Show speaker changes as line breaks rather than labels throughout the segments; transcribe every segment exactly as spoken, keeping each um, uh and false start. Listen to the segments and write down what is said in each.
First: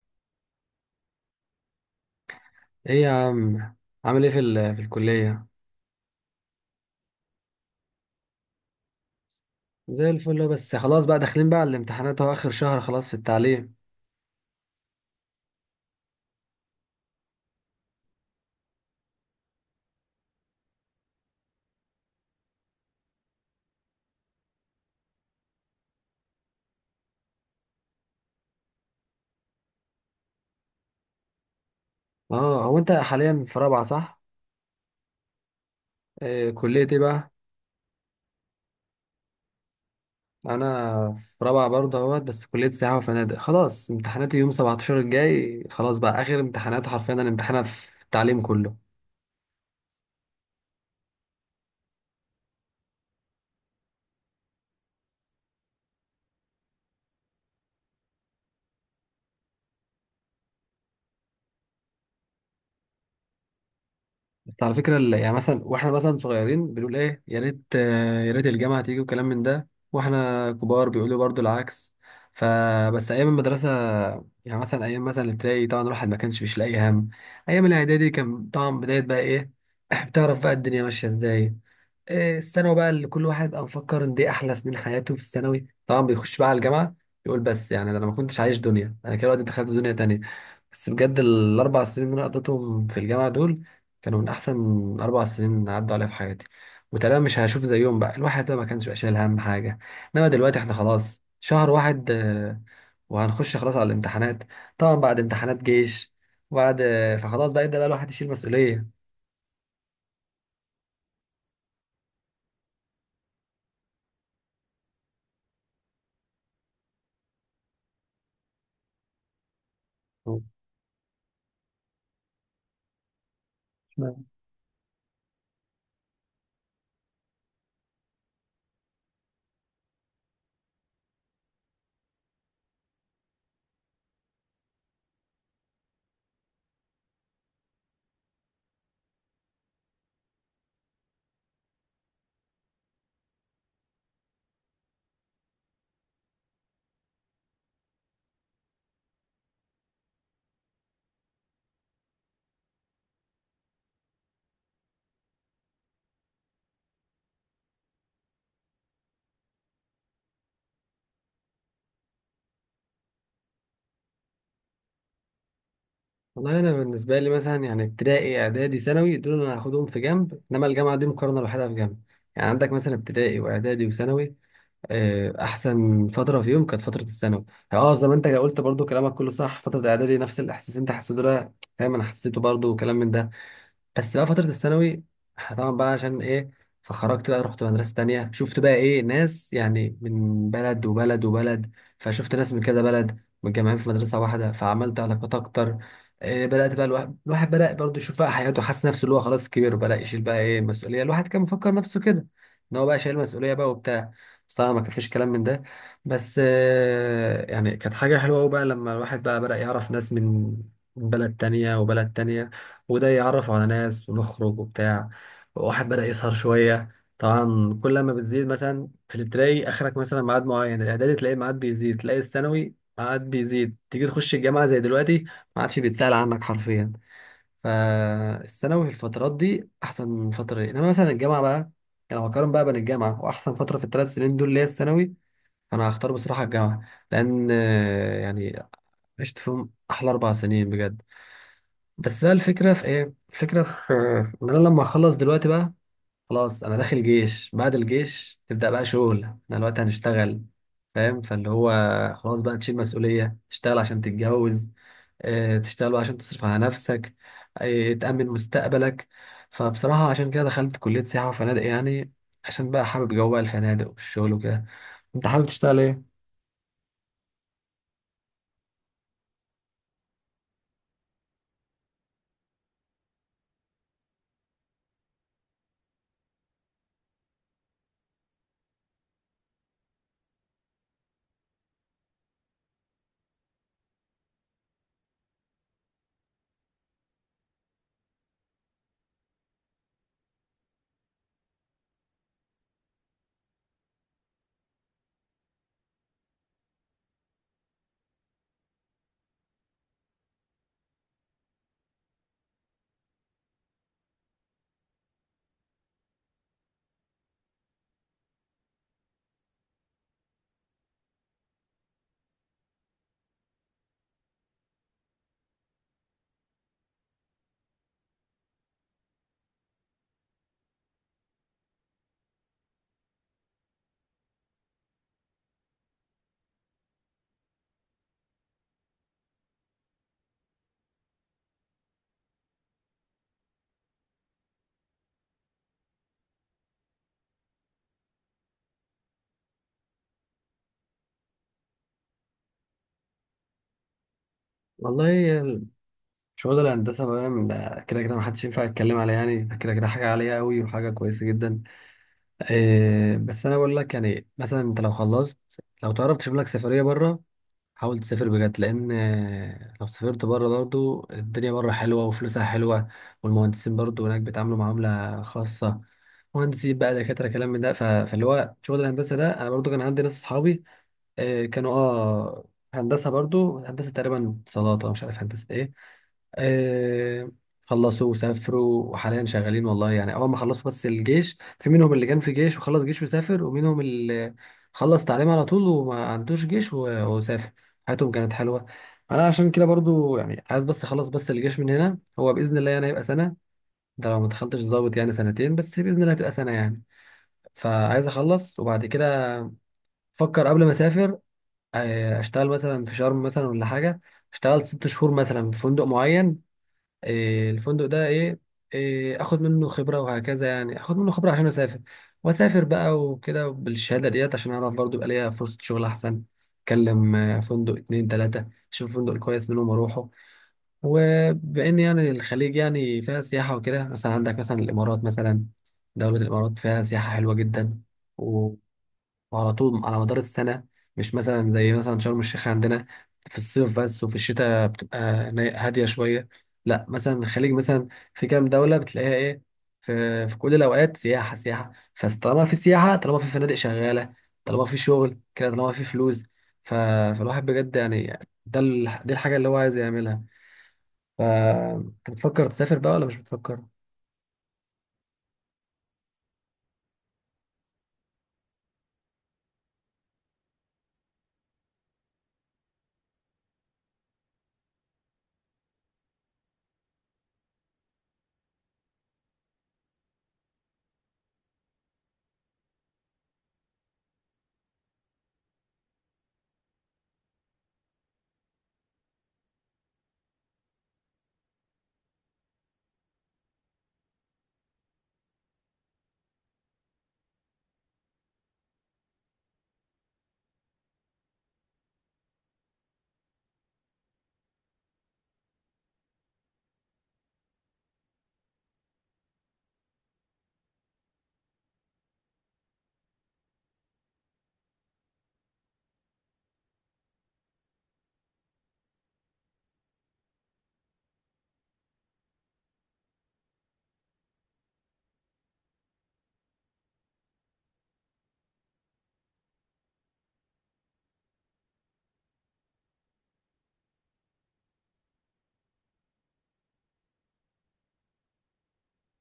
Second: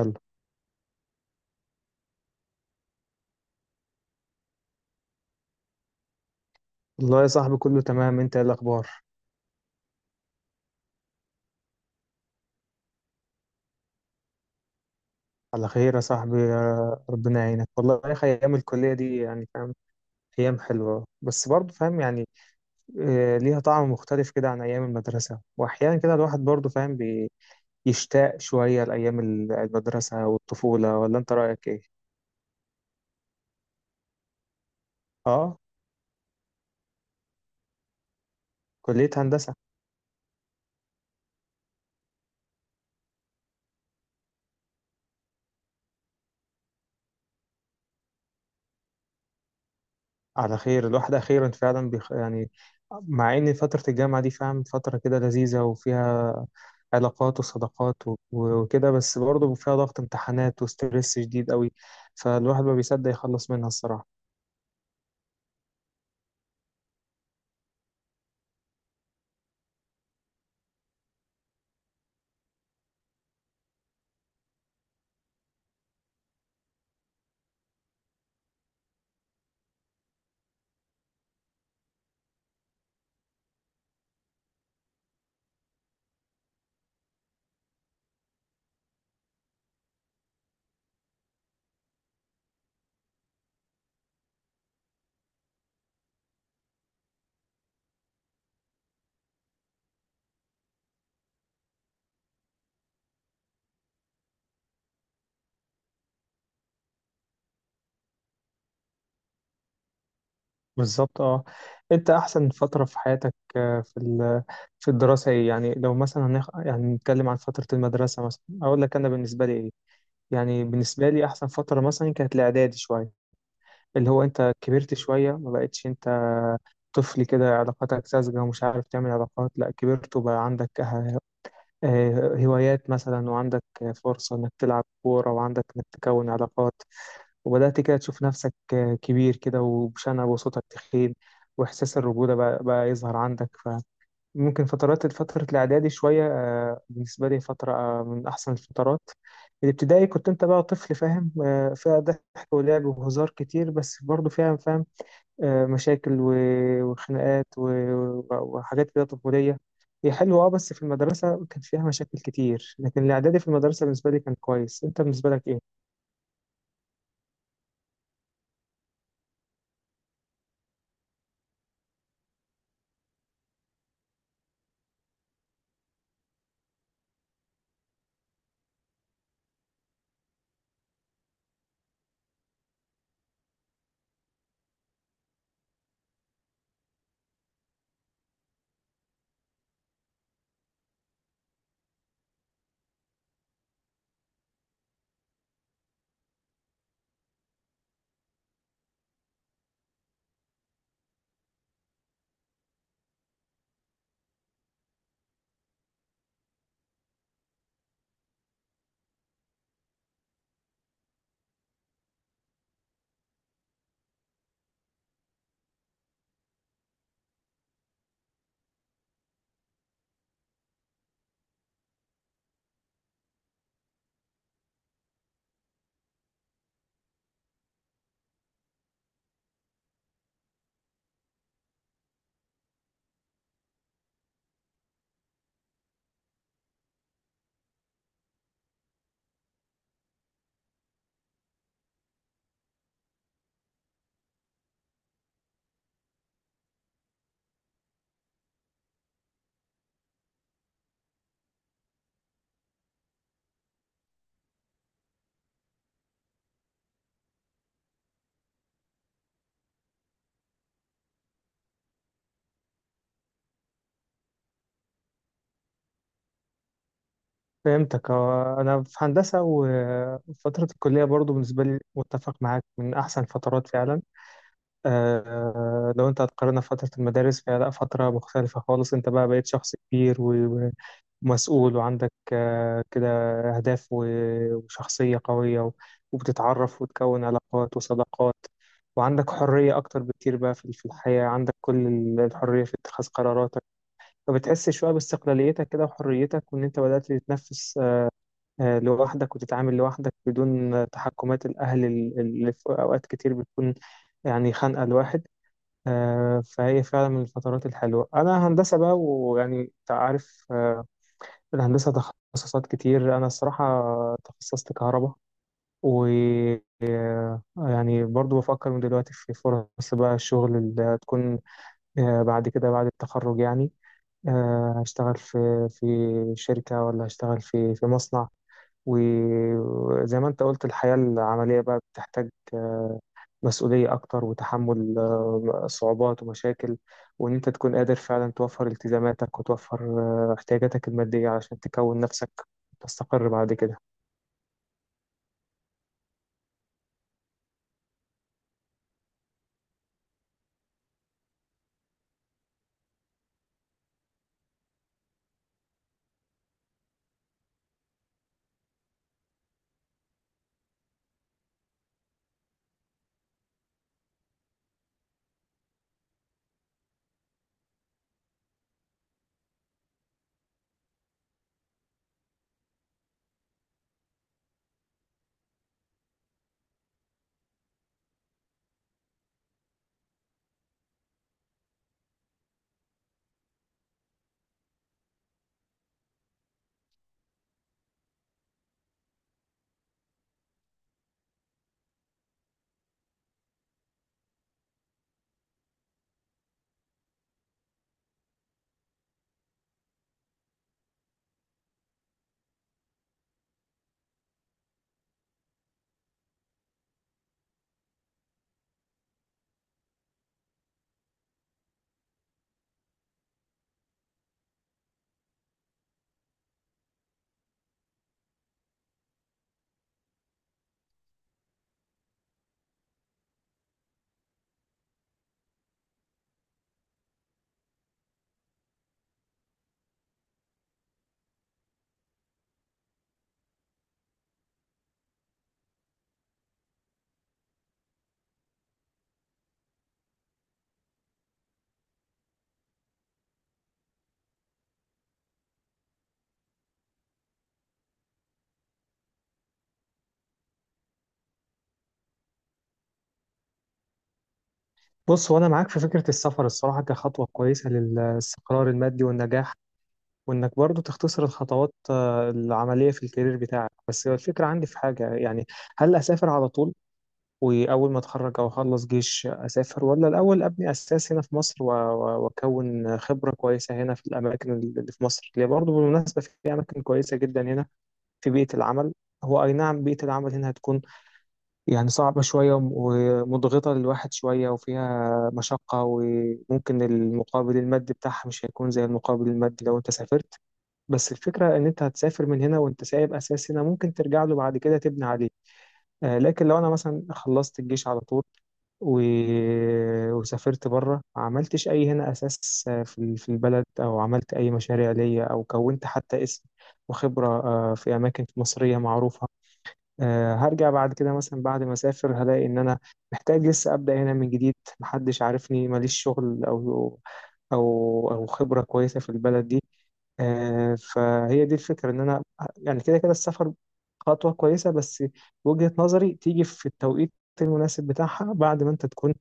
يلا.
ايه يا عم، عامل ايه في ال- في الكلية؟
والله يا صاحبي كله تمام. انت ايه الاخبار؟
زي الفل أهو، بس خلاص بقى داخلين بقى على الامتحانات اهو، اخر شهر خلاص في التعليم.
على خير يا صاحبي، يا ربنا يعينك. والله يا اخي ايام الكليه دي يعني فاهم، ايام حلوه بس برضه فاهم يعني. آه، ليها طعم مختلف كده عن ايام المدرسه، واحيانا كده الواحد برضه فاهم بيشتاق شويه لايام ال- المدرسه والطفوله. ولا انت رايك ايه؟
اه، هو انت حاليا في رابعة صح؟
اه.
إيه كلية ايه بقى؟
كليه هندسه.
انا في رابعة برضه اهوت، بس كلية سياحة وفنادق. خلاص امتحاناتي يوم سبعتاشر الجاي، خلاص بقى اخر امتحانات حرفيا انا امتحانها في التعليم كله.
على خير، الواحد أخيرا فعلا بيخ... يعني. مع إن فترة الجامعة دي فاهم فترة كده لذيذة، وفيها علاقات وصداقات و... وكده، بس برضه فيها ضغط امتحانات وستريس شديد قوي، فالواحد ما بيصدق يخلص منها الصراحة.
بس على فكرة، ال- يعني مثلا واحنا مثلا صغيرين بنقول ايه، يا ريت آه، يا ريت الجامعة تيجي وكلام من ده، واحنا كبار بيقولوا برضو العكس. فبس ايام المدرسة، يعني مثلا ايام مثلا الابتدائي طبعا الواحد ما كانش مش لاقي هم، ايام الاعدادي كان طبعا بداية بقى ايه، بتعرف بقى الدنيا ماشية ازاي. آه، الثانوي بقى اللي كل واحد بقى مفكر ان دي احلى سنين حياته، في الثانوي طبعا بيخش بقى على الجامعه، يقول بس يعني ده انا ما كنتش عايش دنيا، انا كده دلوقتي دخلت دنيا تانية. بس بجد الاربع سنين اللي انا قضيتهم في الجامعه دول كانوا من احسن اربع سنين عدوا عليا في حياتي، وتقريبا مش هشوف زيهم بقى. الواحد بقى ما كانش بقى شايل هم حاجه، انما دلوقتي احنا خلاص شهر واحد، آه، وهنخش خلاص على الامتحانات. طبعا بعد امتحانات جيش، وبعد آه، فخلاص بقى يبدا بقى الواحد يشيل مسؤوليه.
بالظبط اه. انت احسن فترة في حياتك آه، في ال... في الدراسة ايه؟ يعني لو مثلا هنخ... يعني نتكلم عن فترة المدرسة، مثلا اقول لك انا بالنسبة لي ايه. يعني بالنسبة لي احسن فترة مثلا كانت الاعدادي شوية، اللي هو انت كبرت شوية، ما بقتش انت طفل كده، علاقاتك ساذجة ومش عارف تعمل علاقات. لا، كبرت وبقى عندك اه- اه هوايات مثلا، وعندك فرصة انك تلعب كورة، وعندك انك تكون علاقات، وبدأت كده تشوف نفسك اه كبير كده وبشنب وصوتك تخين، وإحساس الرجولة بقى, بقى يظهر عندك. فممكن فترات فترة الإعدادي شوية اه، بالنسبة لي فترة اه من أحسن الفترات. الابتدائي كنت انت بقى طفل فاهم، آه، فيها ضحك ولعب وهزار كتير، بس برضه فيها فاهم آه، مشاكل و- وخناقات و- وحاجات كده طفولية. هي حلوة اه، بس في المدرسة كان فيها مشاكل كتير، لكن الإعدادي في المدرسة بالنسبة لي كان كويس. أنت بالنسبة لك إيه؟
والله انا بالنسبه لي مثلا يعني ابتدائي اعدادي ثانوي دول انا هاخدهم في جنب، انما الجامعه دي مقارنه لوحدها في جنب. يعني عندك مثلا ابتدائي واعدادي وثانوي، آه، احسن فتره فيهم كانت فتره الثانوي. يعني اه زي ما انت قلت برضو كلامك كله صح، فتره اعدادي نفس الاحساس اللي انت حسيته ده فاهم، انا حسيته برضو وكلام من ده. بس بقى فترة الثانوي، إحنا طبعا بقى عشان ايه، فخرجت بقى رحت مدرسة تانية، شفت بقى ايه ناس يعني من بلد وبلد وبلد، فشفت ناس من كذا بلد متجمعين في مدرسة واحدة، فعملت علاقات أكتر. إيه، بدأت بقى الواحد, الواحد بدأ برضه يشوف بقى حياته، حاسس نفسه اللي هو خلاص كبير، وبدأ يشيل بقى ايه المسؤولية، الواحد كان مفكر نفسه كده إن هو بقى شايل مسؤولية بقى وبتاع. بس طبعا ما كان فيش كلام من ده، بس آه، يعني كانت حاجة حلوة أوي بقى لما الواحد بقى بدأ يعرف ناس من من بلد تانية وبلد تانية، وده يعرف على ناس ونخرج وبتاع. واحد بدأ يسهر شوية، طبعا كل ما بتزيد مثلا في الابتدائي آخرك مثلا ميعاد معين، الإعدادي تلاقي ميعاد بيزيد، تلاقي الثانوي ميعاد بيزيد، تيجي تخش الجامعة زي دلوقتي ما عادش بيتسأل عنك حرفيا. فالثانوي في الفترات دي أحسن فترة ليه. إنما مثلا الجامعة بقى، أنا بقارن بقى بين الجامعة وأحسن فترة في الثلاث سنين دول اللي هي الثانوي، فأنا هختار بصراحة الجامعة، لأن آه، يعني عشت فيهم أحلى أربع سنين بجد. بس بقى الفكرة في ايه، الفكرة في ان انا لما اخلص دلوقتي بقى، خلاص انا داخل جيش، بعد الجيش تبدأ بقى شغل، احنا دلوقتي هنشتغل فاهم، فاللي هو خلاص بقى تشيل مسؤولية، تشتغل عشان تتجوز، آه، تشتغل بقى عشان تصرف على نفسك، آه، تأمن مستقبلك. فبصراحة عشان كده دخلت كلية سياحة وفنادق، يعني عشان بقى حابب جو بقى الفنادق والشغل وكده. انت حابب تشتغل ايه؟
فهمتك. آه، أنا في هندسة، وفترة الكلية برضو بالنسبة لي متفق معاك من أحسن فترات فعلا. آه، لو أنت هتقارنها بفترة المدارس فهي لأ، فترة مختلفة خالص. أنت بقى بقيت شخص كبير و مسؤول وعندك آه، كده أهداف و- وشخصية قوية، و- وبتتعرف وتكون علاقات وصداقات، وعندك حرية أكتر بكتير بقى في في الحياة. عندك كل ال- الحرية في اتخاذ قراراتك، فبتحس شوية باستقلاليتك كده وحريتك، وإن أنت بدأت تتنفس آه، آه، لوحدك، وتتعامل لوحدك بدون آه، تحكمات الأهل ال- اللي في أوقات كتير بتكون يعني خانقة الواحد. آه، فهي فعلا من الفترات الحلوة. أنا هندسة بقى، ويعني أنت عارف آه، الهندسة تخصصات كتير. أنا الصراحة تخصصت كهرباء، و يعني برضو بفكر من دلوقتي في فرص بقى الشغل اللي هتكون آه، بعد كده بعد التخرج يعني. آه، هشتغل في في شركة ولا هشتغل في في مصنع؟ وزي ما انت قلت الحياة العملية بقى بتحتاج آه، مسؤولية أكتر، وتحمل آه، صعوبات ومشاكل، وإن أنت تكون قادر فعلا توفر التزاماتك، وتوفر آه، احتياجاتك المادية علشان تكون نفسك وتستقر بعد كده.
والله شغل الهندسة بقى، من- ده كده كده محدش ينفع يتكلم عليها يعني، ده كده كده حاجة عالية قوي وحاجة كويسة جدا. إيه بس انا بقول لك، يعني مثلا انت لو خلصت، لو تعرف تشوف لك سفريه بره حاول تسافر بجد، لان آه، لو سافرت بره برضو الدنيا بره حلوه وفلوسها حلوه، والمهندسين برضو هناك بيتعاملوا معامله خاصه، مهندسين بقى دكاتره كلام من ده. ف- فاللي هو شغل الهندسه ده، انا برضو كان عندي ناس اصحابي آه، كانوا اه هندسة، برضو هندسة تقريبا اتصالات أو مش عارف هندسة ايه. آه، خلصوا وسافروا وحاليا شغالين والله، يعني اول ما خلصوا بس الجيش، في منهم اللي كان في جيش وخلص جيش وسافر، ومنهم اللي خلص تعليم على طول وما عندوش جيش و- وسافر. حياتهم كانت حلوة. انا عشان كده برضو يعني عايز بس اخلص بس الجيش من هنا، هو باذن الله يعني هيبقى سنة، ده لو ما دخلتش ضابط يعني سنتين، بس باذن الله هتبقى سنة يعني. فعايز اخلص، وبعد كده فكر قبل ما اسافر، آه، اشتغل مثلا في شرم مثلا ولا حاجه، اشتغل ست شهور مثلا في فندق معين، آه، الفندق ده ايه، آه، اخد منه خبره وهكذا، يعني اخد منه خبره عشان اسافر، واسافر بقى وكده بالشهاده ديت عشان اعرف برضو يبقى ليا فرصه شغل احسن. اكلم آه، فندق اتنين تلاته، اشوف الفندق الكويس منهم اروحه. وبان يعني الخليج يعني فيها سياحه وكده، مثلا عندك مثلا الامارات مثلا، دوله الامارات فيها سياحه حلوه جدا، وعلى طول على مدار السنة، مش مثلا زي مثلا شرم الشيخ عندنا في الصيف بس، وفي الشتاء بتبقى ني- هادية شوية. لا مثلا الخليج مثلا في كام دولة بتلاقيها ايه، في في كل الأوقات سياحة سياحة، فطالما في سياحة طالما في فنادق شغالة، طالما في شغل كده طالما في فلوس. ف... فالواحد بجد يعني، ده ال... دي الحاجة اللي هو عايز يعملها. ف- انت بتفكر تسافر بقى ولا مش بتفكر؟
بص، وأنا معاك في فكرة السفر الصراحة كخطوة كويسة للاستقرار المادي والنجاح، وإنك برضو تختصر الخطوات آه، العملية في الكارير بتاعك. بس الفكرة عندي في حاجة يعني، هل أسافر على طول واول ما اتخرج او اخلص جيش اسافر، ولا الاول ابني اساس هنا في مصر و- و- واكون خبره كويسه هنا في الاماكن اللي في مصر، اللي برضه بالمناسبه في اماكن كويسه جدا هنا في بيئه العمل. هو اي نعم بيئه العمل هنا هتكون يعني صعبه شويه وم- ومضغطه للواحد شويه وفيها مشقه، وممكن المقابل المادي بتاعها مش هيكون زي المقابل المادي لو انت سافرت. بس الفكره ان انت هتسافر من هنا وانت سايب اساس هنا ممكن ترجع له بعد كده تبني عليه. آه، لكن لو انا مثلا خلصت الجيش على طول و... وسافرت بره ما عملتش اي هنا اساس في ال- في البلد، او عملت اي مشاريع ليا، او كونت حتى اسم وخبره آه، في اماكن مصريه معروفه، آه، هرجع بعد كده. مثلا بعد ما اسافر هلاقي ان انا محتاج لسه ابدا هنا من جديد، محدش عارفني، ماليش شغل او او او خبره كويسه في البلد دي. آه، فهي دي الفكره ان انا يعني كده كده السفر خطوه كويسه، بس وجهه نظري تيجي في التوقيت المناسب بتاعها، بعد ما انت تكون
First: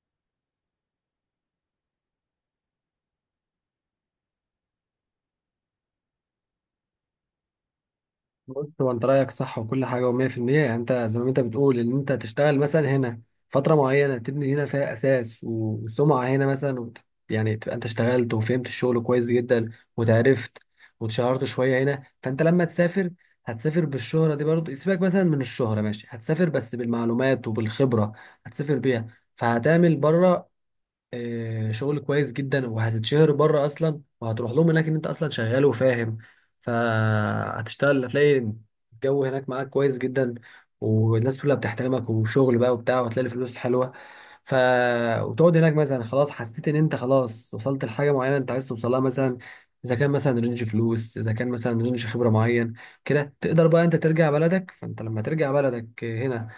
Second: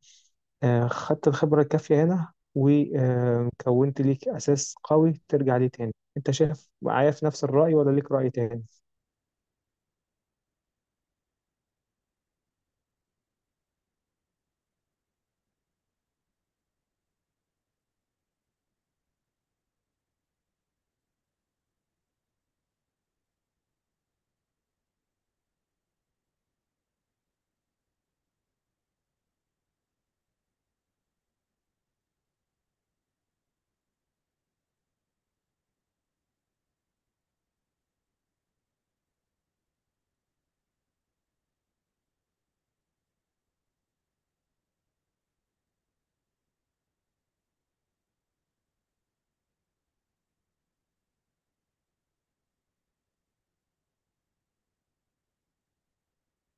آه، خدت الخبرة الكافية هنا وكونت ليك أساس قوي ترجع ليه تاني. أنت شايف معايا في نفس الرأي ولا ليك رأي تاني؟
بص، هو انت رايك صح وكل حاجه و100%، يعني انت زي ما انت بتقول ان انت تشتغل مثلا هنا فتره معينه تبني هنا فيها اساس، و- وسمعه هنا مثلا، وت... يعني تبقى انت اشتغلت وفهمت الشغل كويس جدا، وتعرفت واتشهرت شويه هنا، فانت لما تسافر هتسافر بالشهره دي برضه. سيبك مثلا من الشهره ماشي، هتسافر بس بالمعلومات وبالخبره، هتسافر بيها، فهتعمل بره آه، شغل كويس جدا، وهتتشهر بره اصلا، وهتروح لهم هناك ان انت اصلا شغال وفاهم. فهتشتغل، هتلاقي الجو هناك معاك كويس جدا، والناس كلها بتحترمك، وشغل بقى وبتاع، وهتلاقي الفلوس حلوه. ف وتقعد هناك مثلا، خلاص حسيت ان انت خلاص وصلت لحاجه معينه انت عايز توصلها، مثلا اذا كان مثلا رينج فلوس، اذا كان مثلا رينج خبره معين، كده تقدر بقى انت ترجع بلدك. فانت لما ترجع بلدك هنا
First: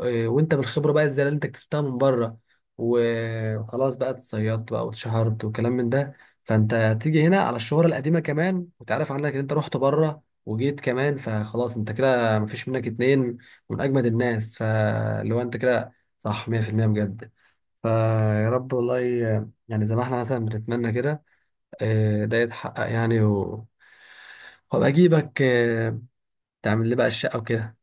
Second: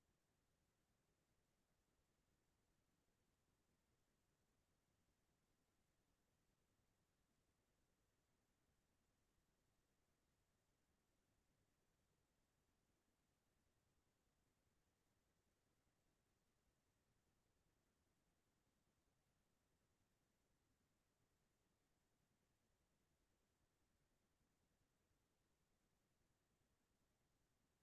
إيه، وانت بالخبره بقى الزياده اللي انت كسبتها من بره، و- وخلاص بقى اتصيدت بقى واتشهرت وكلام من ده، فانت تيجي هنا على الشهره القديمه كمان، وتعرف عنك ان انت رحت بره وجيت كمان، فخلاص انت كده مفيش منك اتنين، من اجمد الناس. فلو انت كده صح مية في المية، بجد. فيا رب والله، يعني زي ما احنا مثلا بنتمنى كده، إيه، ده يتحقق يعني، و... وابقى اجيبك إيه، تعمل لي بقى الشقه وكده.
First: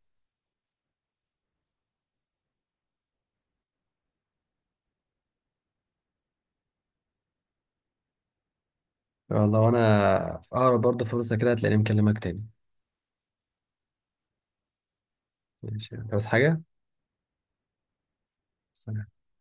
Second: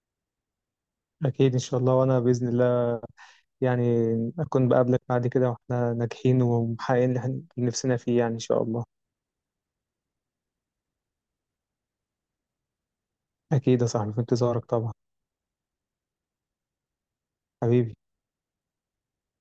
أكيد إن شاء الله. وأنا بإذن الله يعني أكون بقابلك بعد كده وإحنا ناجحين ومحققين اللي إحنا- اللي نفسنا فيه يعني، إن شاء الله.
والله وانا في اقرب برضه فرصة كده هتلاقيني مكلمك تاني.
أكيد يا صاحبي، في انتظارك طبعا.
ماشي انت بس حاجة.
حبيبي.
سلام.